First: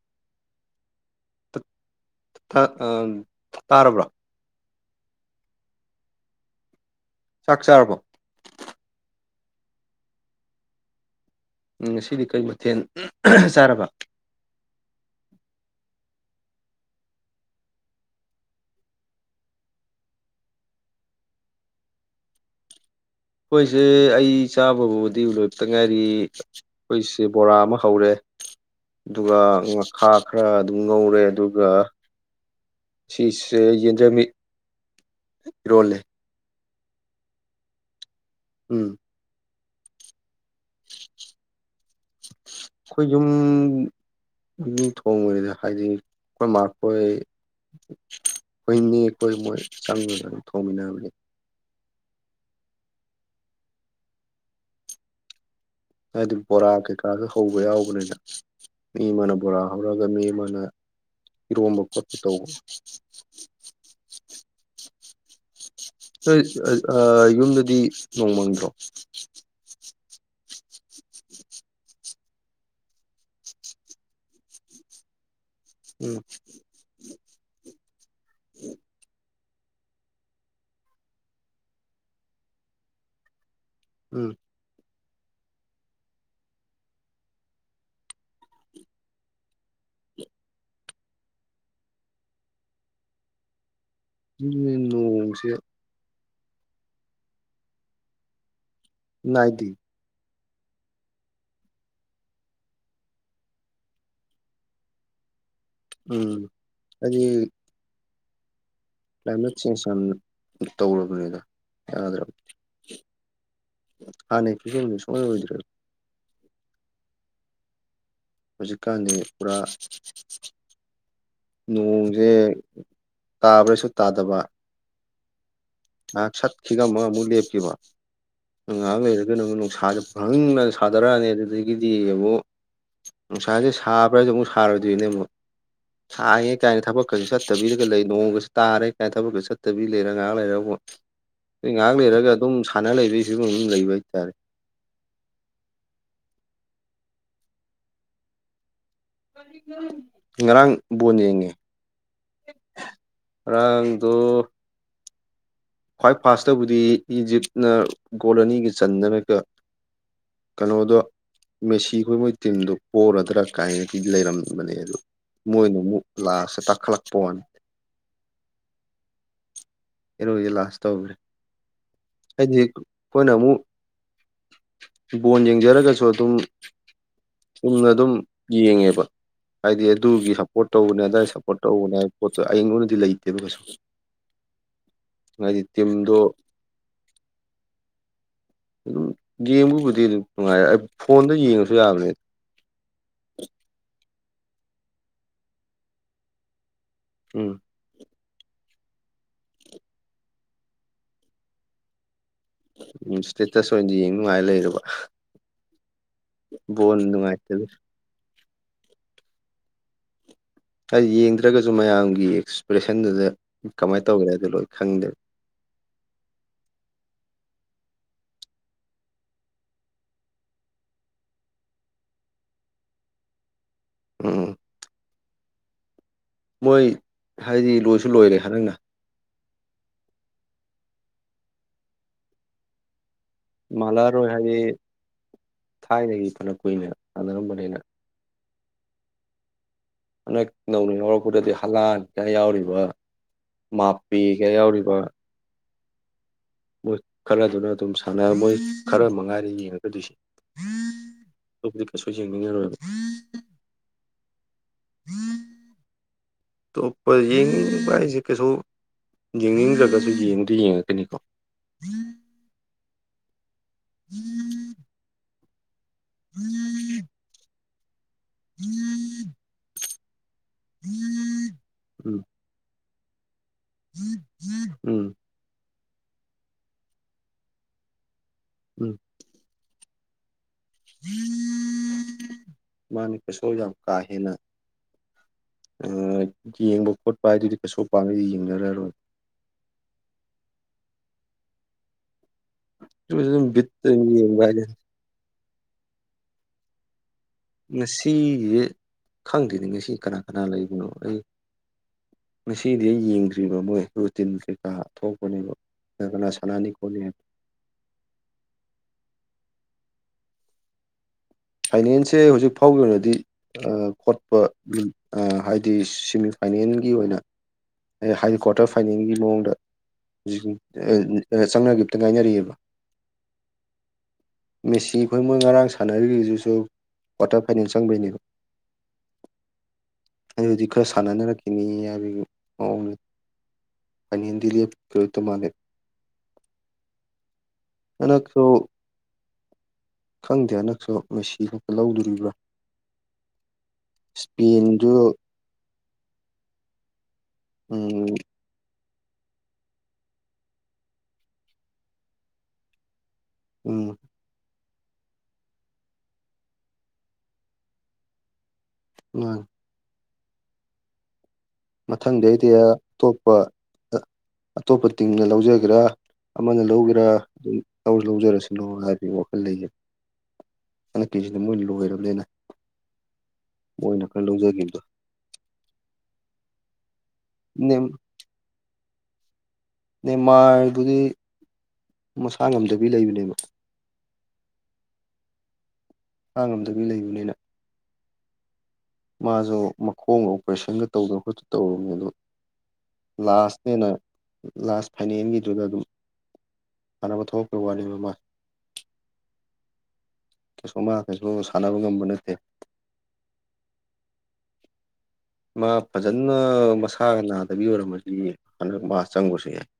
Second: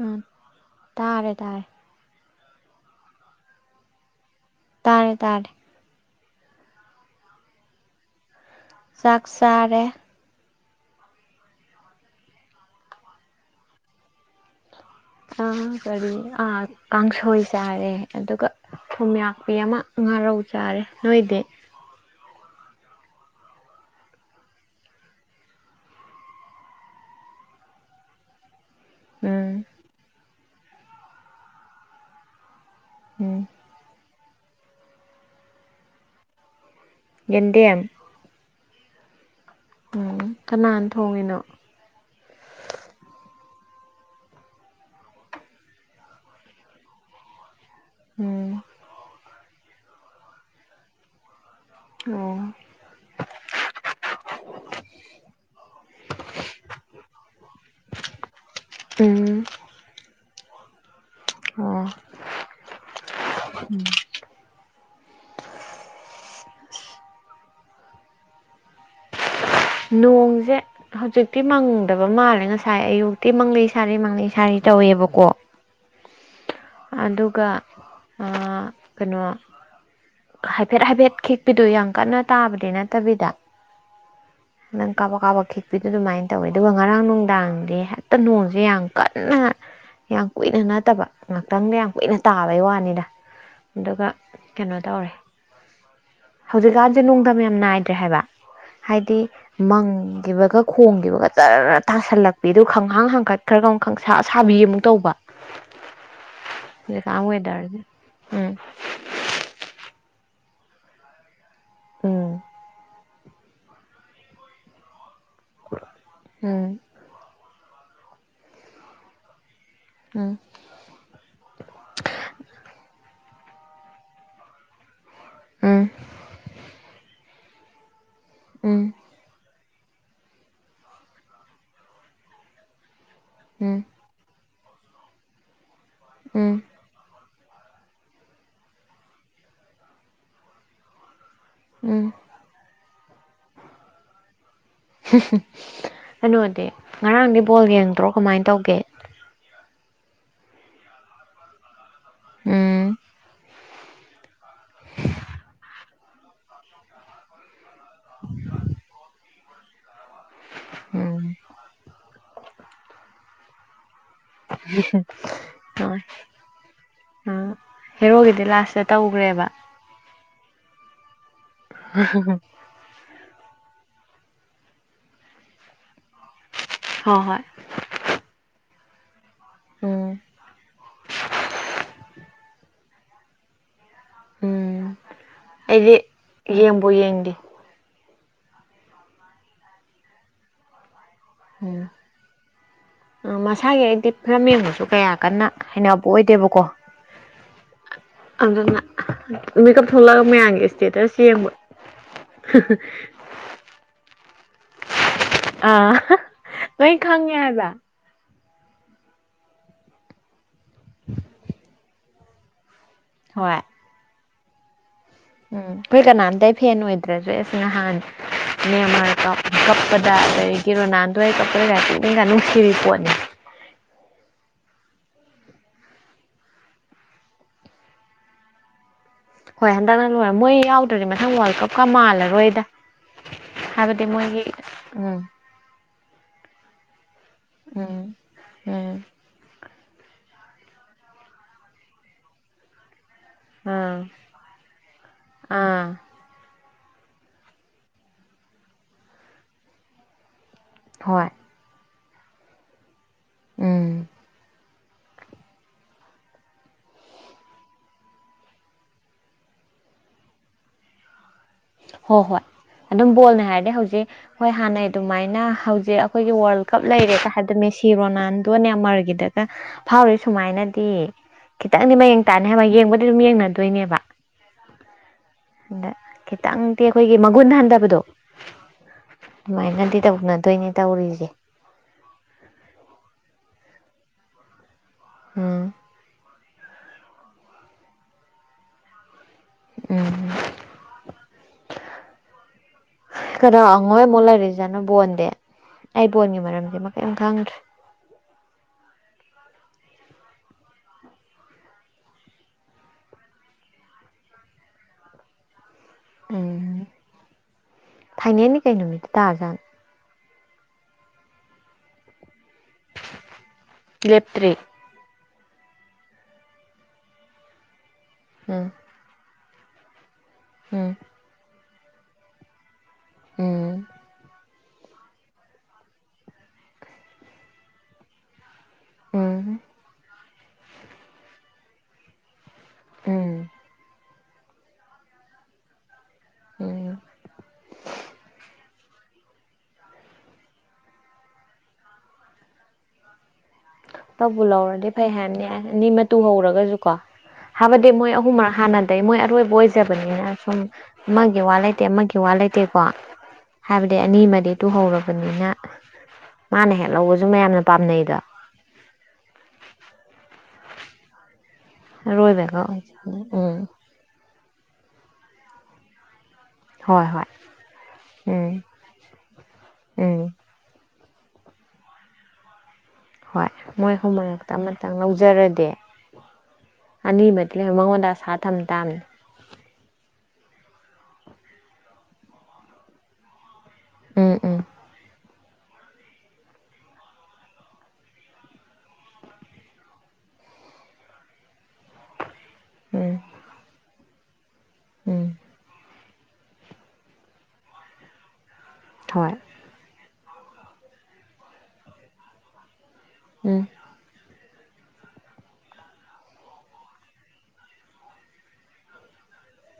ꯎꯝ ꯇꯥꯔꯦ ꯇꯥꯔꯦ ꯑ ꯑꯪ ꯇꯥꯔꯕ꯭ꯔꯣ ꯇꯥꯔꯦ ꯇꯥꯔꯦ ꯆꯥꯛ ꯆꯥꯔꯕꯣ ꯆꯥꯛ ꯆꯥꯔꯦ ꯉꯁꯤꯗꯤ ꯀꯩ ꯃꯊꯦꯜ ꯆꯥꯔꯕ ꯑ ꯀꯔꯤ ꯑ ꯀꯥꯡꯁꯣꯏ ꯆꯥꯔꯦ ꯑꯗꯨꯒ ꯊꯨꯝꯌꯥꯛꯄꯤ ꯑꯃ ꯉꯥꯔꯧ ꯆꯥꯔꯦ ꯅꯣꯏꯗꯤ ꯑꯩꯈꯣꯏꯁꯦ ꯑꯩ ꯆꯥꯕꯕꯨꯗꯤ ꯂꯣꯏꯔꯛꯇ ꯉꯥꯏꯔꯤ ꯑꯩꯈꯣꯏꯁꯦ ꯕꯣꯔꯥ ꯑꯃ ꯍꯧꯔꯦ ꯑꯗꯨꯒ ꯎꯝ ꯉꯈꯥ ꯈꯔ ꯑꯗꯨꯝ ꯉꯧꯔꯦ ꯑꯗꯨꯒ ꯎꯝ ꯉꯁꯤꯁꯦ ꯌꯦꯟꯗꯦꯝꯕꯤ ꯏꯔꯣꯜꯂꯦ ꯌꯦꯟꯗꯦꯝ ꯎꯝ ꯎꯝ ꯀꯅꯥꯅ ꯊꯣꯡꯉꯤꯅꯣ ꯑꯈꯣꯏ ꯌꯨꯝ ꯃꯤ ꯊꯣꯡꯕꯅꯤꯗ ꯍꯥꯏꯗꯤ ꯑꯈꯣꯏ ꯃꯥ ꯈꯣꯏ ꯎꯝ ꯑꯈꯣꯏ ꯅꯦ ꯈꯣꯏ ꯃꯣꯏ ꯆꯪꯉꯒ ꯊꯣꯡꯃꯤꯟꯅꯕꯅꯦ ꯑꯣ ꯍꯥꯏꯗꯤ ꯕꯣꯔꯥ ꯀꯩꯀꯥꯁꯨ ꯍꯧꯕ ꯌꯥꯎꯈ꯭ꯔꯦꯗ ꯃꯤ ꯑꯃꯅ ꯎꯝ ꯕꯣꯔꯥ ꯍꯧꯔꯒ ꯃꯤ ꯑꯃꯅ ꯏꯔꯣꯝꯕ ꯑꯣ ꯈꯣꯠꯄꯤ ꯇꯧꯕꯗꯣ ꯑ ꯌꯨꯝꯗꯗꯤ ꯅꯣꯡꯃꯪꯗ꯭ꯔꯣ ꯅꯣꯡꯁꯦ ꯍꯧꯖꯤꯛꯇꯤ ꯃꯪꯗꯕ ꯃꯥꯜꯂꯦ ꯉꯁꯥꯏ ꯑꯌꯨꯛꯇꯤ ꯃꯪꯂꯤ ꯁꯥꯔꯤ ꯃꯪꯂꯤ ꯁꯥꯔꯤ ꯇꯧꯋꯦꯕꯀꯣ ꯎꯝ ꯑꯗꯨꯒ ꯑ ꯀꯩꯅꯣ ꯍꯥꯏꯐꯦꯠ ꯍꯥꯏꯐꯦꯠ ꯈꯤꯛꯄꯤꯗꯣ ꯌꯥꯝ ꯀꯟꯅ ꯇꯥꯕꯗꯤ ꯅꯠꯇꯕꯤꯗ ꯎꯝ ꯅꯥꯍꯟ ꯀꯥꯕꯛ ꯀꯥꯕꯛ ꯈꯤꯛꯄꯤꯗ ꯑꯗꯨꯃꯥꯏꯅ ꯇꯧꯋꯦ ꯑꯗꯨꯒ ꯉꯔꯥꯡ ꯅꯨꯡꯗꯥꯡꯗꯤ ꯍꯦꯛꯇ ꯅꯣꯡꯁꯦ ꯌꯥꯝ ꯀꯟꯅ ꯌꯥꯝ ꯀꯨꯏꯅ ꯅꯠꯇꯕ ꯉꯥꯛꯇꯪꯗ ꯌꯥꯝ ꯀꯨꯏꯅ ꯇꯥꯕꯩ ꯋꯥꯅꯤꯗ ꯑꯗꯨꯒ ꯑꯗꯨꯗꯤ ꯀꯩꯅꯣ ꯇꯧꯔꯦ ꯅꯣꯡꯁꯦ ꯍꯧꯖꯤꯛꯀꯥꯟꯁꯦ ꯅꯨꯡꯗꯝ ꯌꯥꯝ ꯅꯥꯏꯗ꯭ꯔꯦ ꯍꯥꯏꯕ ꯍꯥꯏꯗꯤ ꯅꯥꯏꯗꯦ ꯃꯪꯈꯤꯕꯒ ꯈꯣꯡꯈꯤꯕꯒ ꯖꯔ ꯇꯥꯁꯤꯜꯂꯛꯄꯤ ꯑꯗꯨꯒ ꯈꯪꯍꯥꯡ ꯍꯥꯡꯀꯠ ꯈꯔꯒ ꯑꯃꯨꯛ ꯈꯪꯁꯥ ꯁꯥꯕꯤ ꯑꯃꯨꯛ ꯇꯧꯕ ꯎꯝ ꯍꯥꯏꯗꯤ ꯀꯥꯃꯦ ꯗꯔꯗ ꯀ꯭ꯂꯥꯏꯃꯦꯠ ꯆꯦꯟꯖ ꯌꯥꯝꯅ ꯇꯧꯔꯕꯅꯤꯗ ꯎꯝ ꯌꯥꯗ꯭ꯔꯕꯗꯤ ꯍꯥ ꯅ ꯁꯨꯝ ꯁꯃ ꯑꯣꯏꯔ ꯎꯝ ꯍꯧꯖꯤꯛꯀꯥꯟꯗꯤ ꯄꯨꯔꯥ ꯎꯝ ꯅꯣꯡꯁꯦ ꯇꯥꯕ꯭ꯔꯁꯨ ꯇꯥꯗꯕ ꯎꯝ ꯑ ꯆꯠꯈꯤꯒ ꯑꯃ ꯑꯃꯨꯛ ꯂꯦꯞꯈꯤꯕ ꯎꯝ ꯉꯥꯏꯍꯥꯛ ꯂꯩꯔꯒ ꯅꯪ ꯅꯨꯡꯁꯥꯖ ꯈꯪꯍꯅ ꯁꯥꯗꯔꯛꯑꯅꯤ ꯑꯗꯨꯗꯒꯤꯗꯤ ꯑꯃꯨꯛ ꯅꯨꯡꯁꯥꯁꯦ ꯎꯝ ꯁꯥꯕ ꯐꯖꯣꯡ ꯁꯥꯗꯦꯅꯕꯣ ꯁꯥꯡꯉꯦ ꯎꯝ ꯀꯥꯏꯅ ꯊꯕꯛꯀꯁꯨ ꯆꯠꯇꯕꯤꯔꯒ ꯂꯩ ꯅꯣꯡꯃꯒꯁꯨ ꯇꯥꯔꯦ ꯀꯥꯏꯅ ꯊꯕꯛꯀꯔ ꯆꯠꯇꯕꯤ ꯂꯩꯔ ꯉꯥꯏꯍꯥꯛ ꯂꯩꯔꯕꯨ ꯑꯩ ꯉꯥꯏꯍꯥꯛ ꯎꯝ ꯂꯩꯔꯒ ꯑꯗꯨꯝ ꯁꯥꯟꯅ ꯂꯩꯕꯒꯤ ꯁꯤꯒꯨꯝ ꯑꯗꯨꯝ ꯂꯩꯕ ꯍꯥꯏꯇꯥꯔꯦ ꯀꯩꯅꯣꯗꯤ ꯉꯔꯥꯡꯗꯤ ꯕꯣꯜ ꯌꯦꯡꯗ꯭ꯔꯣ ꯀꯃꯥꯏꯅ ꯇꯧꯒꯦ ꯏ ꯂꯥꯡ ꯄꯨꯖꯦ ꯎꯝ ꯔꯥꯡꯗꯣ ꯈ꯭ꯋꯥꯏ ꯐꯥꯁꯇꯕꯨꯗꯤ ꯏꯖꯤꯞꯅ ꯒꯣꯜ ꯑꯅꯤꯒ ꯆꯟꯅꯅꯕꯒ ꯀꯩꯅꯣꯗꯣ ꯎꯝ ꯃꯦꯁꯤꯈꯣꯏ ꯃꯣꯏ ꯇꯤꯝꯗꯣ ꯄꯔꯗ꯭ꯔꯥ ꯀꯥꯏꯉ ꯂꯩꯔꯝꯕꯅꯦ ꯑꯗꯨ ꯃꯣꯏꯅ ꯇꯧꯔꯦ ꯑꯃꯨꯛ ꯂꯥꯁꯇ ꯇꯥꯈꯠꯂꯛꯄ ꯋꯥꯅꯤ ꯎꯝ ꯍꯦꯔꯣꯒꯤꯗꯤ ꯂꯥꯁꯇ ꯇꯧꯈ꯭ꯔꯦꯕ ꯏꯔꯣꯏꯖꯤ ꯂꯥꯁ ꯇꯧꯈ꯭ꯔꯦ ꯍꯥꯏꯗꯤ ꯑꯩꯈꯣꯏꯅ ꯑꯃꯨꯛ ꯕꯣꯟ ꯌꯦꯡꯖꯔꯒꯁꯨ ꯑꯗꯨꯝ ꯍꯣꯏ ꯍꯣꯏ ꯆꯨꯝꯅ ꯑꯗꯨꯝ ꯌꯦꯡꯉꯦꯕ ꯍꯥꯏꯗꯤ ꯎꯝ ꯑꯗꯨꯒꯤ ꯁꯞꯄꯣꯔꯠ ꯇꯧꯕꯅꯦ ꯑꯗꯥꯋꯥꯏꯗ ꯁꯞꯄꯣꯔꯠ ꯇꯧꯕꯅꯦ ꯄꯣꯠ ꯑꯩꯉꯣꯟꯗꯗꯤ ꯂꯩꯇꯦꯕ ꯀꯩꯁꯨ ꯎꯝ ꯍꯥꯏꯗꯤ ꯑꯩꯗꯤ ꯇꯤꯝꯗꯣ ꯌꯦꯡꯕ ꯌꯦꯡꯗꯦ ꯑꯗꯨꯝ ꯌꯦꯡꯕꯕꯨꯗꯤ ꯑꯗꯨꯝ ꯅꯨꯡꯉꯥꯏꯔ ꯑꯩ ꯐꯣꯟꯗ ꯌꯦꯡꯉꯁꯨ ꯌꯥꯕꯅꯦ ꯎꯝ ꯃꯁꯥꯒꯤ ꯑꯩꯗꯤ ꯐꯤꯂꯝ ꯌꯦꯡꯕꯁꯨ ꯀꯌꯥ ꯀꯟꯅ ꯍꯕ ꯑꯣꯏꯗꯦꯕꯀꯣ ꯎꯝ ꯑꯗꯨꯅ ꯃꯦꯀꯞ ꯊꯣꯛꯂꯛꯑꯒ ꯃꯌꯥꯝꯒꯤ ꯏꯁꯇꯦꯇꯁ ꯌꯦꯡꯕ [unintelligible] ꯐꯦꯛꯇꯁ ꯑꯣꯏꯅꯗꯤ ꯌꯦꯡ ꯅꯨꯡꯉꯥꯏ ꯂꯩꯔꯕ ꯑꯥ ꯂꯣꯏ ꯕꯣꯣꯟ ꯈꯪꯉꯦ ꯅꯨꯡꯉꯥꯏꯇ ꯍꯥꯏꯕ ꯑꯩ ꯌꯦꯡꯗ꯭ꯔꯒꯁꯨ ꯃꯌꯥꯝꯒꯤ ꯑꯦꯛꯁꯄ꯭ꯔꯦꯁꯟꯗꯨꯗ ꯍꯣꯏ ꯀꯃꯥꯏꯅ ꯇꯧꯒꯦ ꯍꯥꯏꯗꯣ ꯂꯣꯏ ꯈꯪꯗꯦ ꯎꯝ ꯑꯩꯈꯣꯏ ꯀꯅꯥꯝꯇ ꯐꯦꯟ ꯑꯣꯏꯗ꯭ꯔꯁꯨ꯭ꯔꯦ ꯑꯁ ꯅꯍꯥꯟ ꯃꯦꯟꯃꯥꯔ ꯀꯞꯄꯗ ꯑꯗꯒꯤ ꯔꯣꯅꯥꯜꯗꯋꯥ ꯀꯞꯄꯗꯒ ꯄꯨꯅꯤꯡꯒ ꯅꯨꯡꯁꯤꯈꯤꯕ ꯄꯣꯠꯅꯤ ꯎꯝ ꯃꯣꯏ ꯍꯥꯏꯗꯤ ꯂꯣꯏꯁꯨ ꯂꯣꯏꯔꯦ ꯍꯟꯗꯪꯅ ꯍꯣꯏ ꯍꯟꯗꯛꯅ ꯂꯣꯏꯔꯦ ꯃꯣꯏ ꯌꯥꯎꯗ꯭ꯔꯗꯤ ꯃꯊꯪ ꯋꯥꯔꯜ ꯀꯞꯀ ꯃꯥꯜꯂꯔꯣꯏꯗ ꯍꯥꯏꯕꯗꯤ ꯃꯥꯜꯂꯛꯑꯔꯣꯏ ꯃꯣꯏꯒꯤ ꯍꯥꯏꯗꯤ ꯎꯝ ꯊꯥꯏꯅꯒꯤ ꯐꯅ ꯀꯨꯏꯅ ꯁꯥꯟꯅꯔꯝꯕꯅꯤꯅ ꯎꯝ ꯎꯝ ꯍꯟꯗꯛ ꯅꯧꯅ ꯌꯥꯎꯔꯛꯄꯗꯗꯤ ꯍꯂꯥꯟ ꯀꯌꯥ ꯌꯥꯎꯔꯤꯕ ꯎꯝ ꯃꯥꯄꯤ ꯀꯌꯥ ꯌꯥꯎꯔꯤꯕ ꯑꯥ ꯃꯣꯏ ꯈꯔꯗꯨꯅ ꯑꯗꯨꯝ ꯁꯥꯟꯅꯔ ꯃꯣꯏ ꯈꯔ ꯃꯉꯥꯏꯗ ꯌꯦꯡꯉꯒꯗꯣꯏꯁꯦ ꯍꯣꯏ ꯑꯗꯨꯕꯨꯗꯤ ꯀꯩꯁꯨ ꯌꯦꯡꯅꯤꯡꯉꯔꯣꯏ ꯎꯝ ꯑꯇꯣꯞꯄ ꯌꯦꯡꯅꯤꯡꯕ ꯍꯥꯏꯁꯦ ꯀꯩꯁꯨ ꯌꯦꯡꯅꯤꯡꯗ‌꯭ꯔꯒꯁꯨ ꯌꯦꯡꯗꯤ ꯌꯦꯡꯉꯛꯀꯅꯤꯀꯣ ꯍꯣꯏ ꯍꯣꯏ ꯑꯗꯨꯝ ꯕꯣꯜꯅꯦ ꯍꯥꯏꯔꯗꯤ ꯍꯧꯖꯤꯛ ꯍꯣꯏ ꯍꯥꯟꯅꯩ ꯑꯗꯨꯃꯥꯏꯅ ꯍꯧꯖꯤꯛ ꯑꯩꯈꯣꯏꯒꯤ ꯋꯥꯔꯜ ꯀꯞ ꯂꯩꯔꯦ ꯀ ꯍꯥꯏꯕꯗ ꯃꯦꯁꯤ ꯔꯣꯅꯥꯟꯗꯣ ꯅꯦꯃꯔꯒꯤꯗ ꯐꯥꯎꯔꯤ ꯁꯨꯃꯥꯏꯅꯗꯤ ꯈꯤꯇꯪꯗꯤ ꯎꯝ ꯃꯌꯦꯡ ꯇꯥꯅꯤ ꯍꯥꯏꯕ ꯌꯦꯡꯕꯗꯤ ꯑꯗꯨꯝ ꯌꯦꯡꯅ ꯗꯨꯏꯅꯦꯕ ꯎꯝ ꯑꯗ ꯈꯤꯇꯪꯗꯤ ꯑꯩꯈꯣꯏꯒꯤ ꯃꯒꯨꯟ ꯍꯟꯊꯕꯗꯣ ꯎꯝ ꯑꯗꯨꯃꯥꯏꯅꯗꯤ ꯇꯧꯅꯗꯣꯏꯅꯦ ꯇꯧꯔꯤꯖ‌ꯦ ꯃꯥꯅꯦ ꯀꯩꯁꯨ ꯌꯥꯝ ꯀꯥꯍꯦꯅ ꯎꯝ ꯌꯦꯡꯕ ꯈꯣꯠꯄ ꯍꯥꯏꯗꯨꯗꯤ ꯀꯩꯁꯨ ꯄꯥꯛꯅꯗꯤ ꯌꯦꯡꯅꯔꯔꯣꯏ ꯎꯝ ꯑꯗꯨꯝ ꯀꯗ ꯕꯤꯠꯇ ꯑꯉꯣꯏꯃꯨꯛ ꯌꯦꯡꯕ ꯍꯥꯏꯗꯤ ꯂꯥꯏꯔꯤꯖꯥꯠꯅ‌ꯣ ꯕ‌ꯣꯜꯗꯤ ꯑꯩ ꯕꯣꯟꯒꯤ ꯃꯔꯝꯁꯤꯃ ꯀꯩꯝ ꯈꯪꯗ꯭ꯔꯦ ꯉꯁꯤꯁꯦ ꯈꯪꯗ‌ꯦꯅꯤ ꯉꯁꯤ ꯀꯅꯥ ꯀꯅꯥ ꯂꯩꯕꯅꯣ ꯑꯩ ꯉꯁꯤꯗꯤ ꯌꯦꯡꯗ꯭ꯔꯤꯕ ꯃꯣꯏ ꯔꯨꯇꯤꯟ ꯀꯩꯀꯥ ꯊꯣꯛꯄꯅꯦꯕ ꯀꯅꯥ ꯀꯅꯥ ꯁꯥꯟꯅꯥꯅꯤ ꯈꯣꯠꯅꯤ ꯍꯥꯏꯕ ꯐꯥꯏꯅꯦꯟꯗꯤ ꯀꯩ ꯅꯨꯃꯤꯠꯇ ꯇꯥꯖꯥꯟ ꯐꯥꯏꯅꯦꯟꯁꯦ ꯍꯧꯖꯤꯛ ꯐꯥꯎꯒꯤ ꯑꯣꯏꯅꯗꯤ ꯈꯣꯠꯄ ꯂꯦꯞꯇ꯭ꯔꯤ ꯍꯥꯏꯗꯤ ꯁꯤꯃꯤꯐꯥꯏꯅꯦꯟꯒꯤ ꯑꯣꯏꯅ ꯍꯥꯏꯗꯤ ꯎꯝ ꯀ꯭ꯋꯥꯔꯇꯔ ꯐꯥꯏꯅꯦꯜꯒꯤ ꯃꯑꯣꯡꯗ ꯍꯧꯖꯤꯛ ꯎꯝ ꯆꯪꯅꯒꯤꯝꯇ ꯉꯥꯏꯅꯔꯤꯑꯕ ꯎꯝ ꯃꯦꯁꯤ ꯈꯣꯏ ꯃꯣꯏ ꯉꯔꯥꯡ ꯁꯥꯟꯅꯔꯤꯗꯨꯁꯨ ꯀ꯭ꯋꯥꯇꯔ ꯐꯥꯏꯅꯦꯜ ꯆꯪꯕꯩꯅꯦꯕ ꯎꯝ ꯑꯩ ꯍꯧꯖꯤꯛ ꯈꯔ ꯁꯥꯟꯅꯅꯔꯛꯈꯤꯅꯤ ꯍꯥꯏꯕꯒꯤ ꯃꯑꯣꯡꯅꯤ ꯎꯝ ꯐꯥꯏꯅ‌ꯦꯟꯗꯤ ꯂ‌ꯦꯞꯈꯤꯔ‌ꯣꯏꯇ ꯃꯥꯅꯦ ꯎꯝ ꯍꯟꯗꯛꯁꯨ ꯈꯪꯗꯦ ꯍꯟꯗꯛꯁꯨ ꯃ‌ꯦꯁꯤꯅ ꯂꯧꯗꯣꯔꯤꯕ꯭ꯔꯥ ꯂꯧꯕꯨ ꯂꯧꯔꯗꯤ ꯏꯁꯄꯦꯟꯁꯨ ꯐꯩ ꯍꯥꯏꯕꯅꯤ ꯑꯅꯤ ꯃꯇꯨ ꯍꯧꯔꯒꯁꯨ ꯀꯣ ꯍꯥꯏꯕꯗꯤ ꯃꯣꯏ ꯎꯝ ꯑꯍꯨꯝꯔ ꯍꯥꯟꯅ ꯗꯩ ꯃꯣꯏ ꯑꯔꯣꯏꯕ ꯑꯣꯏꯖꯕꯅꯤꯅ ꯁꯨꯝ ꯑꯃꯒꯤ ꯋꯥ ꯂꯩꯇꯦ ꯑꯃꯒꯤ ꯋꯥ ꯂꯩꯇꯦꯀꯣ ꯎꯝ ꯍꯥꯏꯕꯗꯤ ꯑꯅꯤꯃꯗꯤ ꯇꯨꯍꯧꯔꯕꯅꯤꯅ ꯃꯥꯅ ꯍꯦꯛ ꯂꯧꯕꯁꯨ ꯃꯌꯥꯝꯅ ꯄꯥꯝꯅꯩꯗꯣ ꯃꯥꯅꯤ ꯃꯊꯪꯗꯩꯗꯤ ꯑꯔꯣꯏꯕꯒ ꯑꯣꯏꯖꯕꯅꯤ ꯑꯇꯣꯞꯄ ꯎꯝ ꯑꯇꯣꯞꯄ ꯇꯤꯡꯅ ꯂꯧꯖꯒꯦꯔꯥ ꯑꯃꯅ ꯂꯧꯒꯦꯔꯥ ꯍꯣꯏ ꯍꯣꯏ ꯑꯗꯨꯝ ꯂꯧ ꯎꯝ ꯂꯧꯖꯔꯁꯅꯨ ꯍꯥꯏꯕꯒꯤ ꯋꯥꯈꯜ ꯂꯩꯒ ꯎꯝ ꯍꯟꯗꯛꯀꯤꯖꯤꯗꯤ ꯃꯣꯏ ꯂꯣꯏꯔꯕꯅꯤꯅ ꯍꯣꯏ ꯃꯣꯏ ꯃꯣꯏꯅ ꯈꯔ ꯑꯍꯨꯝꯃꯔꯛꯇ ꯂꯧꯖꯈꯤꯕꯗꯣ ꯑꯃꯇꯪ ꯂꯧꯖꯔꯗꯤ ꯑꯅꯤꯃ [unintelligible] ꯅꯦꯝ ꯃꯉꯣꯟꯗ ꯑꯁꯥ ꯊꯝ ꯇꯥꯝꯅꯤ ꯅꯦꯃꯥꯔꯕꯨꯗꯤ ꯃꯁꯥ ꯉꯝꯗꯕꯤ ꯂꯩꯕꯅꯦꯕ ꯎꯝ ꯎ ꯃꯁꯥ ꯉꯝꯗꯕꯤ ꯂꯩꯕꯅꯤꯅ ꯃꯥꯁꯨ ꯃꯈꯣꯡꯒ ꯑꯣꯄꯔꯦꯁꯟꯒ ꯇꯧꯗꯅ ꯈꯣꯠꯇ ꯇꯧꯔꯨꯕꯅꯤ ꯑꯗꯨ ꯎꯝ ꯂꯥꯁꯅꯦꯅ ꯂꯥꯁ ꯎꯝ ꯐꯥꯏꯅꯦꯜꯒꯤꯗꯨꯗ ꯑꯗꯨꯝ ꯁꯥꯟꯅꯕ ꯊꯣꯛꯂꯛꯄꯩ ꯋꯥꯅ‌ꯦꯕ ꯃ ꯊꯣꯏ ꯀꯩꯁꯨ ꯃꯥ ꯀꯩꯁꯨ ꯁꯥꯟꯅꯕ ꯉꯝꯕ ꯅꯠꯇꯦ ꯎꯝ ꯃꯥ ꯐꯖꯅ ꯃꯁꯥꯒ ꯅꯥꯗꯕꯤ ꯑꯣꯏꯔꯝꯃꯗꯤ ꯍꯟꯗꯛ ꯃꯥ ꯆꯪꯕꯁꯨ ꯌꯥꯏ [inaudible]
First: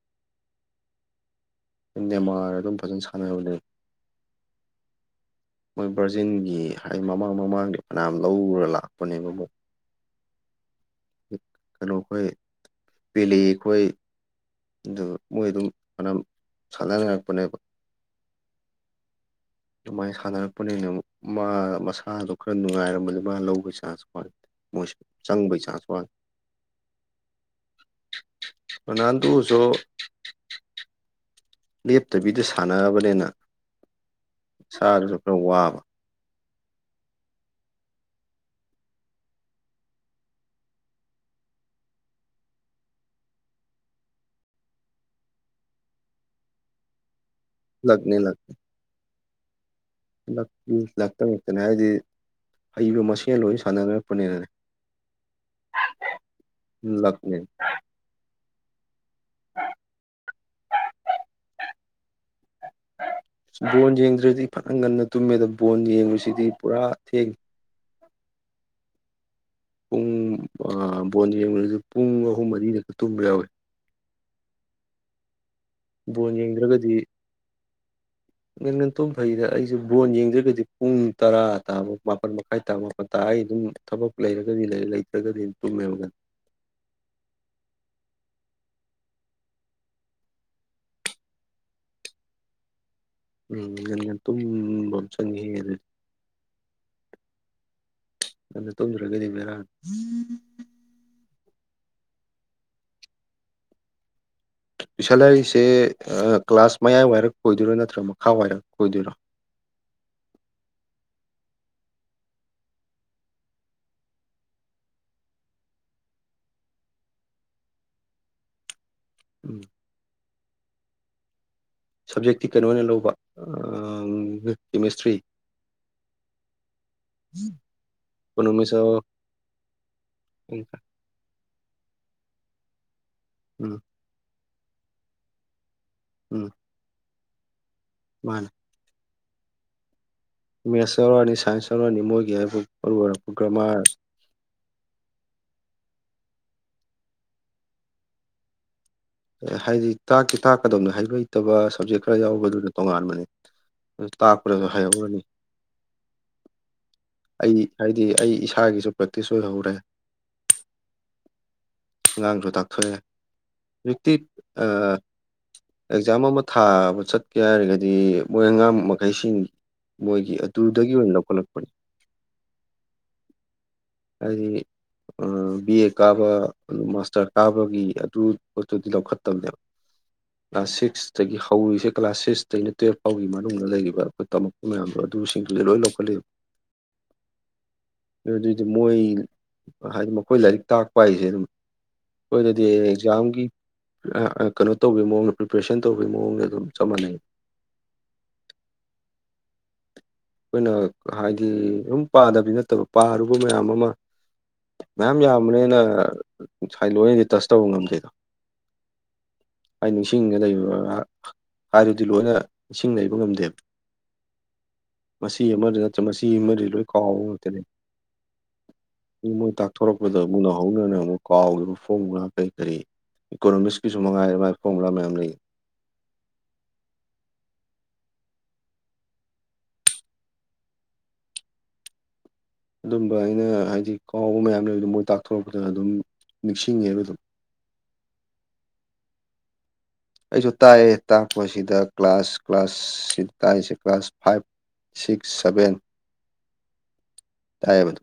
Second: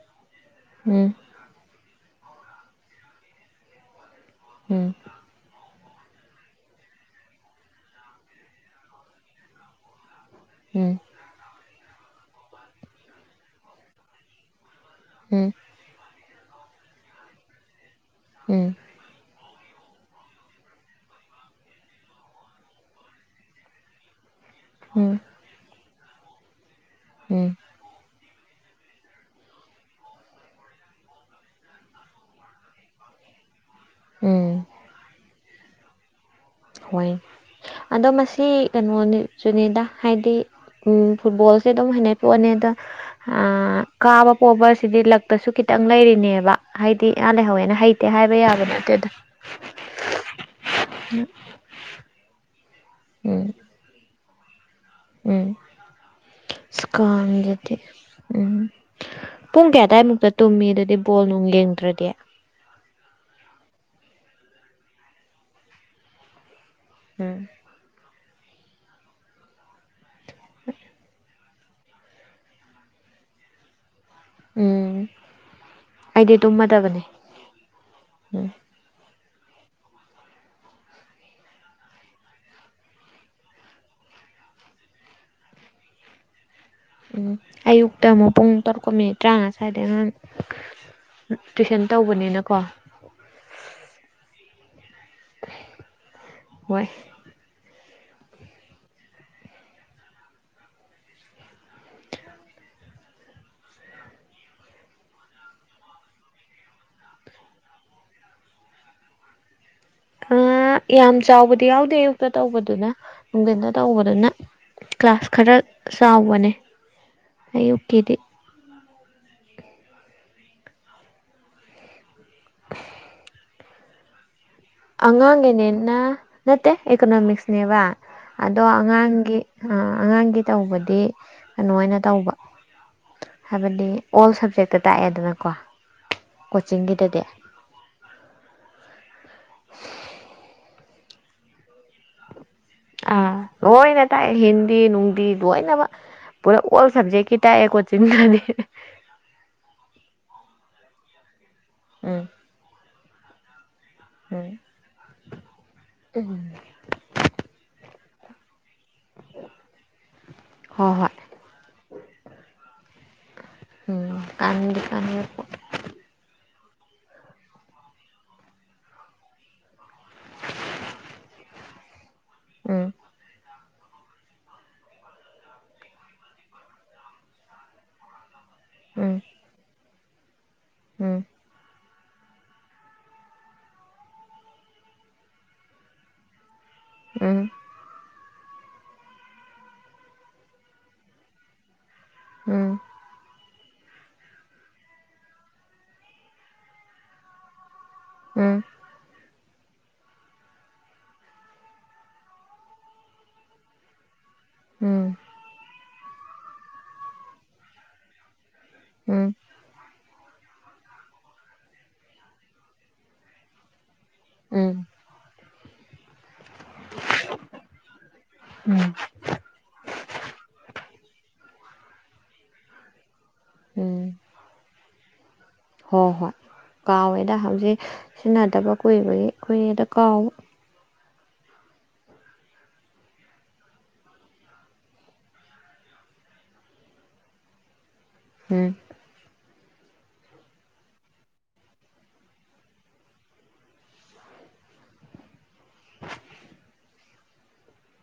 ꯎꯝ ꯅ‌ꯦꯃꯥꯔ ꯑꯗꯨꯝ ꯐꯖꯅ ꯁꯥꯟꯅꯕꯅ‌ꯦ ꯎꯝ ꯃꯣꯏ ꯕꯔꯖꯤꯟꯒꯤ ꯍꯥꯏꯗꯤ ꯃꯃꯥꯡ ꯃꯃꯥꯡꯗꯤ ꯐꯅꯌꯥꯝ ꯂꯧꯔ ꯂꯥꯛꯄꯅꯦꯕ ꯃ‌ꯣꯏ ꯎꯝ ꯀꯩꯅꯣ ꯈꯣꯏ ꯄꯦꯜꯂꯤ ꯈꯣꯏ ꯑꯗꯨ ꯎꯝ ꯃꯣꯏ ꯑꯗꯨꯝ ꯐꯅꯌꯥꯝ ꯁꯟꯅ ꯂꯥꯛꯄꯅꯦꯕ ꯎꯝ [unintelligible] ꯑꯗꯨꯃꯥꯏꯅ ꯁꯥꯟꯅꯔꯛꯄꯅꯤꯅ ꯃꯥ ꯃꯁꯥꯗꯣ ꯈꯔ ꯅꯨꯡꯉꯥꯏꯔꯝꯕꯗꯤ ꯃꯥ ꯂꯧꯕꯒꯤ ꯆꯥꯟꯁꯀꯣ ꯃꯣꯏ ꯆꯪꯕꯩ ꯆꯥꯡꯁ ꯋꯥꯡꯉꯤ ꯎꯝ ꯔꯣꯅꯥꯜꯗꯣꯁꯨ ꯂꯦꯞꯇꯕꯤꯗ ꯁꯥꯟꯅꯔꯕꯅꯤꯅ ꯎꯝ ꯃꯁꯥ ꯗꯨꯁꯨ ꯈꯔ ꯋꯥꯕ ꯍꯣꯏ ꯑꯗꯣ ꯃꯁꯤ ꯀꯩꯅꯣꯅꯤ ꯁꯨꯅꯤꯗ ꯍꯥꯏꯗꯤ ꯎꯝ ꯐꯨꯠꯕꯣꯜꯁꯦ ꯑꯗꯨꯝ ꯍꯩꯅꯩ ꯄꯣꯠꯅꯤꯗ ꯑ ꯀꯥꯕ ꯄꯣꯕꯁꯤꯗꯤ ꯂꯛꯇꯁꯨ ꯈꯤꯇꯪ ꯂꯩꯔꯤꯅꯦꯕ ꯍꯥꯏꯗꯤ ꯃꯥ ꯂꯩꯍꯧꯋꯦ ꯍꯩꯇꯦ ꯂꯛꯅꯦ ꯍꯥꯏꯕ ꯌꯥꯕ ꯅꯠꯇꯦꯗ ꯂ ꯂꯥꯛꯇ ꯉꯥꯛꯇꯅ‌ꯦ ꯍꯥꯏꯗꯤ ꯍꯩꯕ ꯃꯁꯦꯟ ꯎꯝ ꯂꯣꯏ ꯁꯥꯟꯅꯔꯛꯄꯅꯤꯅꯅꯦ ꯎꯝ ꯂꯛꯅꯦ ꯁꯀꯥꯟꯖꯗꯤ ꯎꯝ ꯄꯨꯡ ꯀꯌꯥ ꯑꯗꯥꯏꯃꯨꯛꯇ ꯇꯨꯝꯃꯤ ꯑꯗꯨꯗꯤ ꯕꯣꯜ ꯅꯨꯡ ꯌꯦꯡꯗ꯭ꯔꯗꯤ ꯕꯣꯜ ꯌꯦꯡꯗ꯭ꯔꯗꯤ ꯐꯅ ꯉꯟꯅ ꯇꯨꯝꯃꯦꯗ ꯕꯣꯟ ꯌꯦꯡꯕꯁꯤꯗꯤ ꯄꯨꯔꯥ ꯊꯦꯡꯉꯤ ꯎꯝ ꯄꯨꯡ ꯑꯥ ꯕꯣꯜ ꯌꯦꯡꯉꯨꯔꯗꯤ ꯄꯨꯡ ꯑꯍꯨꯝ ꯃꯔꯤꯗꯒ ꯇꯨꯝꯕ ꯌꯥꯎꯏ ꯎꯝ ꯕꯣꯟ ꯑꯩꯗꯤ ꯇꯨꯝꯃꯗꯕꯅꯦ ꯎꯝ ꯉꯟꯅ ꯇꯨꯝꯕ ꯐꯩꯗ ꯑꯩꯁꯨ ꯕꯣꯟ ꯌꯦꯡꯗꯔꯒꯗꯤ ꯄꯨꯡ ꯇꯔꯥ ꯇꯥꯕ ꯃꯥꯄꯟ ꯃꯈꯥꯏ ꯇꯥ ꯃꯥꯄꯟ ꯇꯥ ꯑꯩ ꯑꯗꯨꯝ ꯊꯕꯛ ꯂꯩꯔꯒꯗꯤ ꯂꯩꯔ‌ꯦ ꯂꯩꯇ꯭ꯔꯒꯗꯤ ꯑꯗꯨꯝ ꯇꯨꯝꯃꯦꯕ ꯗꯨꯝ ꯎꯝ ꯑꯌꯨꯛꯇ ꯑꯃꯨꯛ ꯄꯨꯡ ꯇꯔꯨꯛꯀ ꯃꯤꯅꯤꯠ ꯇꯔꯥꯉꯥ ꯁ꯭ꯋꯥꯏꯗ ꯑꯉꯥꯡ ꯇꯨꯋꯏꯁꯟ ꯇꯧꯕꯅꯤꯅꯀꯣ ꯎꯝ ꯉꯟ ꯉꯟꯅ ꯇꯨꯝꯕ ꯑꯃ ꯆꯪꯏ ꯑꯗꯨꯗꯤ ꯍꯣꯏ ꯉꯟꯅ ꯇꯨꯝꯗꯔꯒꯗꯤ ꯕꯦꯔꯅꯤ ꯇꯨꯏꯁꯟ ꯍꯥꯏꯔꯤꯁꯦ ꯀ꯭ꯂꯥꯁ ꯃꯌꯥꯏ ꯋꯥꯏꯔꯝ ꯑꯣꯏꯗꯣꯏꯔꯣ ꯅꯠꯇ꯭ꯔꯒ ꯃꯈꯥ ꯋꯥꯏꯔꯝ ꯑꯣꯏꯗꯣꯏꯔꯣ ꯑ ꯌꯥꯝ ꯆꯥꯎꯕꯗꯤ ꯌꯥꯎꯗꯦ ꯑꯌꯨꯛꯇ ꯇꯧꯕꯗꯨꯅ ꯅꯨꯡꯊꯤꯟꯗ ꯇꯧꯕꯗꯨꯅ ꯀ꯭ꯂꯥꯁ ꯈꯔ ꯆꯥꯎꯕꯅꯦ ꯑꯌꯨꯛꯀꯤꯗꯤ ꯎꯝ ꯁꯞꯖꯦꯛꯇꯤ ꯀꯩꯅꯣ ꯑꯣꯏꯅ ꯂꯧꯕ ꯑꯥ ꯀꯦꯃꯤꯁꯇ꯭ꯔꯤ ꯑꯉꯥꯡꯒꯤꯅꯤꯅ ꯅꯠꯇꯦ ꯏꯀꯣꯅꯣꯃꯤꯛꯁꯅꯦꯕ ꯑꯗꯣ ꯏꯀꯣꯅꯣꯃꯤꯛꯁ ꯑꯣ ꯑꯉꯥꯡꯒꯤ ꯑ ꯑꯉꯥꯡꯒꯤ ꯇꯧꯕꯗꯤ ꯑꯗꯨ ꯃꯥꯏꯅ ꯇꯧꯕ ꯎꯝ ꯍꯥꯏꯕꯗꯤ ꯑꯣꯜ ꯁꯝꯖꯦꯛꯇ ꯇꯥꯛꯑꯦꯗꯅꯀꯣ ꯎꯝ ꯀꯣꯆꯤꯡꯒꯤꯗꯗꯤ ꯃꯥꯅꯦ ꯃꯦꯠꯁ ꯌꯥꯎꯔꯛꯑꯅꯤ ꯁꯥꯏꯟꯁ ꯌꯥꯎꯔꯛꯑꯅꯤ ꯃꯣꯏꯒꯤ ꯍꯥꯏꯕꯕꯨ ꯃꯔꯨ ꯑꯣꯏꯔꯛꯄ ꯑꯥ ꯒ꯭ꯔꯥꯃꯥꯔꯁ ꯂꯣꯏꯅ ꯇꯥꯛꯑꯦ ꯍꯤꯟꯗꯤ ꯅꯨꯡꯗꯤ ꯂꯣꯏꯅꯃꯛ ꯄꯨꯔꯥ ꯑꯣꯜ ꯁꯕꯖꯦꯛꯀꯤ ꯇꯥꯛꯑꯦ ꯀꯣꯆꯤꯟꯗꯗꯤ ꯑꯦ ꯍꯥꯏꯗꯤ ꯇꯥꯛꯀꯤ ꯇꯥꯛꯀꯗꯧꯅꯦ ꯍꯩꯕ ꯍꯩꯇꯕ ꯁꯕꯖꯦꯛ ꯈꯔ ꯎꯝ ꯌꯥꯎꯕꯗꯨꯅ ꯇꯣꯉꯥꯟꯕꯅꯤ ꯎꯝ ꯇꯥꯛꯄꯗ ꯍꯩꯍꯧꯔꯅꯤ ꯎꯝ ꯑꯩ ꯍꯥꯏꯕꯗꯤ ꯑꯩ ꯏꯁꯥꯒꯤꯁꯨ ꯄ꯭ꯔꯦꯛꯇꯤꯁ ꯑꯣꯏꯍꯧꯔꯦ ꯍꯣꯏ ꯍꯣꯏ ꯑꯉꯥꯡꯁꯨ ꯇꯥꯛꯊꯣꯛꯑꯦ ꯎꯝ ꯀꯥꯟꯗꯤ ꯑ [unintelligible] ꯀꯥꯟꯅꯩ ꯑꯦꯛꯖꯥꯝ ꯑꯃ ꯊꯥꯕ ꯆꯠꯀꯦ ꯍꯥꯏꯔꯒꯗꯤ ꯃꯣꯏ ꯑꯉꯝ ꯃꯈꯩ ꯁꯤꯡ ꯃꯣꯏꯒꯤ ꯑꯗꯨꯗꯒꯤ ꯑꯣꯏꯅ ꯂꯧꯈꯠꯂꯛꯄꯅꯤ ꯎꯝ [unintelligible] ꯍꯥꯏꯗꯤ ꯕꯤ ꯑꯦ ꯀꯥꯕ ꯑꯗꯨ ꯃꯥꯁꯇꯔ ꯀꯥꯕꯒꯤ ꯑꯗꯨ ꯄꯣꯠꯇꯨꯗꯤ ꯎꯝ ꯂꯧꯈꯠꯇꯕꯅꯦꯕ ꯀ꯭ꯂꯥꯁ ꯎꯝ ꯁꯤꯛꯁꯇꯒꯤ ꯍꯧꯔꯤꯁꯦ ꯀ꯭ꯂꯥꯁ ꯁꯤꯛꯁꯇꯩꯅ ꯇꯨꯌꯦꯦꯜꯞ ꯐꯥꯎꯒꯤ ꯃꯅꯨꯡꯗ ꯂꯩꯔꯤꯕ ꯑꯩꯈꯣꯏ ꯇꯝꯃꯛꯄ ꯃꯌꯥꯝꯗꯣ ꯑꯗꯨꯁꯤꯡꯗꯨꯗꯤꯦ ꯂꯣꯏ ꯂꯧꯈꯠꯂꯤꯕ [inaudible] ꯎꯝ ꯑꯗꯨ ꯑꯗꯨꯑꯣꯏꯗꯤ ꯃꯣꯏ ꯍꯥꯏꯗꯤ ꯃꯈꯣꯏ ꯂꯥꯏꯔꯤꯛ ꯇꯥꯛꯄ ꯍꯥꯏꯁꯦ ꯑꯗꯨꯝ ꯍꯣꯏ ꯑꯗꯨꯗꯤ ꯎꯝ ꯑꯦꯛꯖꯥꯝꯒꯤ ꯀꯩꯅꯣ ꯇꯧꯕꯒꯤ ꯃꯑꯣꯡꯗ ꯄ꯭ꯔꯤꯄꯦꯔꯦꯁꯟ ꯇꯧꯕꯒꯤ ꯃꯑꯣꯡꯗ ꯑꯗꯨꯝ ꯆꯞ ꯃꯥꯟꯅꯩ ꯎꯝ [inaudible] ꯑꯩꯈꯣꯏꯅ ꯍꯥꯏꯗꯤ ꯑꯗꯨꯝ ꯄꯥꯗꯕꯤꯗꯤ ꯅꯠꯇꯕ ꯄꯥꯔꯨꯕ ꯃꯌꯥꯝ ꯑꯃ ꯃꯌꯥꯝ ꯌꯥꯝꯕꯅꯦꯅ ꯉꯁꯥꯏ ꯂꯣꯏꯅꯗꯤ ꯇꯁ ꯇꯧꯕ ꯉꯝꯗꯦꯗꯣ ꯎꯝ ꯍꯥꯏ ꯅꯤꯡꯁꯤꯡꯉ ꯂꯩꯕ ꯍꯥꯏꯔꯗꯤ ꯂꯣꯏꯅ ꯅꯤꯡꯁꯤꯡꯅ ꯂꯩꯕ ꯉꯝꯗꯦꯕ ꯎꯝ ꯁꯤ ꯑꯃꯗ ꯅꯠꯇ꯭ꯔ ꯃꯁꯤ ꯑꯃꯗꯤ ꯂꯣꯏ ꯀꯥꯎꯕ ꯉꯥꯛꯇꯅꯤ ꯎꯝ ꯃꯣꯏ ꯇꯥꯛꯊꯣꯔꯛꯄꯗ ꯑꯃꯨꯛ ꯅꯧꯍꯧꯅꯅ ꯑꯃꯨꯛ ꯀꯥꯎꯒꯤꯕ ꯐꯣꯃꯨꯂꯥ ꯀꯔꯤ ꯀꯔꯤ ꯏꯀꯣꯅꯣꯃꯤꯛꯁꯀꯤꯁꯨ ꯎꯝ ꯃꯉꯥꯏ ꯃꯥꯏ ꯐꯣꯡꯕ꯭ꯔꯥ ꯃꯌꯥꯝ ꯂꯩꯌꯦ ꯍꯣꯏ ꯍꯣꯏ ꯀꯥꯎꯋꯦꯗ ꯍꯧꯖꯤꯛ ꯁꯤꯖꯤꯟꯅꯗꯕ ꯀꯨꯏꯕꯒꯤ ꯀꯨꯏꯔꯦꯗ ꯀꯥꯎ ꯑꯗꯨꯝꯕ ꯑꯩꯅ ꯍꯥꯏꯗꯤ ꯀꯥꯎꯕ ꯃꯌꯥꯝ ꯂꯩꯕꯗ ꯃꯣꯏ ꯇꯥꯛꯊꯣꯔꯛꯄꯗ ꯑꯗꯨꯝ ꯅꯤꯡꯁꯤꯡꯉꯦꯕ ꯑꯗꯨꯝ ꯎꯝ ꯑꯩꯁꯨ ꯇꯥꯛꯑꯦ ꯇꯥꯛꯄꯁꯤꯗ ꯀ꯭ꯂꯥꯁ ꯀ꯭ꯂꯥꯁ ꯁꯤ ꯇꯥꯛꯏꯁꯦ ꯀ꯭ꯂꯥꯁ ꯐꯥꯏꯚ ꯁꯤꯛꯁ ꯁꯚꯦꯟ [unintelligible] ꯇꯥꯏꯌꯦꯕꯗꯣ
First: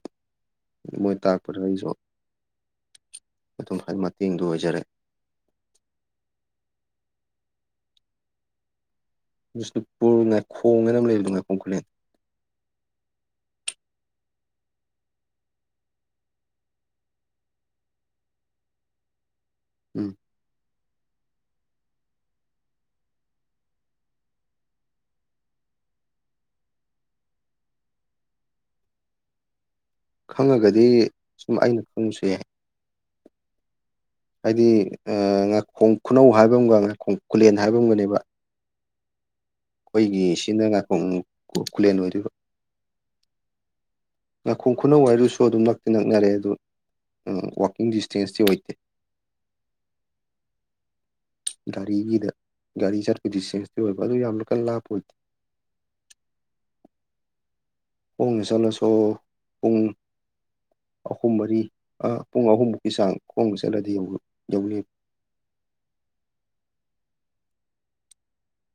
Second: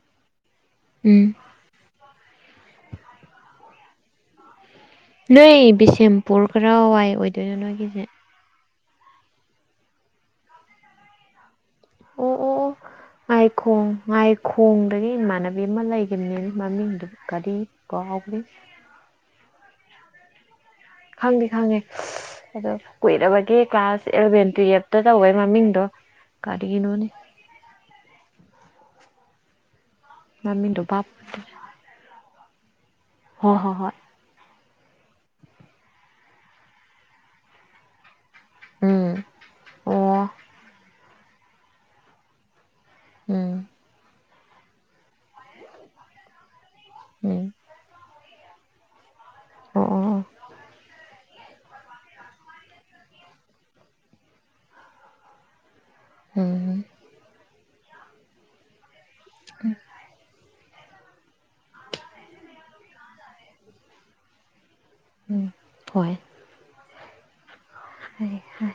ꯃꯣꯏ ꯎꯝ ꯇꯥꯛꯄꯗꯨ ꯑꯩꯁꯨ ꯑꯗꯨꯝ ꯃꯇꯦꯡꯗꯨ ꯑꯣꯏꯖꯔꯦ ꯅꯣꯏ ꯕꯤꯁꯦꯝꯄꯨꯔ ꯀꯔꯥꯋꯥꯏ ꯑꯣꯏꯗꯣꯏꯅꯣ ꯅꯣꯏꯒꯤꯁꯦ ꯕꯤꯁꯅꯨꯄꯨꯔ ꯉꯥꯏꯈꯣꯡ ꯍꯥꯏꯅ ꯂꯩꯔꯤꯗ ꯉꯥꯏꯈꯣꯡ ꯈꯨꯂꯦꯟ ꯑꯣ ꯑꯣ ꯑꯣ ꯉꯥꯏꯈꯣꯡ ꯉꯥꯏꯈꯣꯡꯗꯒꯤ ꯏꯃꯥꯟꯅꯕꯤ ꯑꯃ ꯂꯩꯒꯤꯝꯅꯤꯅꯦ ꯃꯃꯤꯡꯗꯨ ꯀꯔꯤ ꯀꯥꯎꯒ꯭ꯔ‌ꯦ ꯎꯝ ꯈꯪꯗꯤ ꯈꯪꯉꯦ ꯑꯗꯣ ꯀꯨꯏꯔꯕꯒꯦ ꯀ꯭ꯂꯥꯁ ꯑꯦꯂꯚꯦꯟ ꯇꯨꯌꯦꯜꯐꯇ ꯇꯧꯕꯋꯩ ꯃꯃꯤꯡꯗꯣ ꯀꯔꯤꯅꯣꯅꯦ ꯃꯃꯤꯡꯗꯣ ꯈꯪꯉꯒꯗꯤ ꯚꯥꯞ ꯁꯨꯝ ꯑꯩꯅ ꯈꯪꯉꯨꯁꯨ ꯌꯥꯏ ꯍꯣꯏ ꯍꯣꯏ ꯍꯣꯏ ꯍꯥꯏꯗꯤ ꯉꯥꯏꯈꯣꯡ ꯈꯨꯅꯧ ꯍꯥꯏꯕ ꯑꯃꯒ ꯉꯥꯏꯈꯣꯡ ꯈꯨꯂꯦꯟ ꯍꯥꯏꯕ ꯑꯃꯒꯅꯦꯕ ꯎꯝ ꯑꯣ ꯑꯩꯈꯣꯏꯒꯤ ꯁꯤꯅ ꯉꯥꯀꯣꯡ ꯈꯨꯂꯦꯟ ꯑꯣꯏꯗ‌ꯣꯏꯕ ꯎꯝ ꯉꯅꯥꯈꯣꯡ ꯈꯨꯅꯧ ꯍꯥꯏꯏꯔꯁꯨ ꯑꯗꯨꯝ ꯅꯛꯇꯤ ꯅꯛꯅꯔꯦ ꯑꯗꯨ ꯎꯝ ꯋꯥꯛꯀꯤꯡ ꯗꯤꯁꯇꯦꯟꯁꯇꯤ ꯑꯣꯏꯗꯦ ꯑꯣ ꯑꯣ ꯑꯣ ꯒꯥꯔꯤꯒꯤꯗ ꯒꯥꯔꯤ ꯆꯠꯄ ꯗꯤꯁꯇꯦꯟꯁꯇꯤ ꯑꯣꯏꯕ ꯑꯗꯨ ꯌꯥꯝꯅ ꯀꯟꯅ ꯂꯥꯞꯄ ꯑꯣꯏꯗꯦ ꯎꯝ ꯍ ꯆꯂꯣ ꯁꯣ ꯑ ꯑꯍꯨꯝ ꯃꯔꯤ ꯄꯨꯡ ꯑꯍꯨꯝꯃꯨꯛꯀꯤ ꯆꯥꯡ ꯈꯣꯡꯕ ꯆꯠꯂꯗꯤ ꯌ ꯌꯧ ꯎꯝ ꯍꯣꯏ ꯍ ꯍꯣꯏ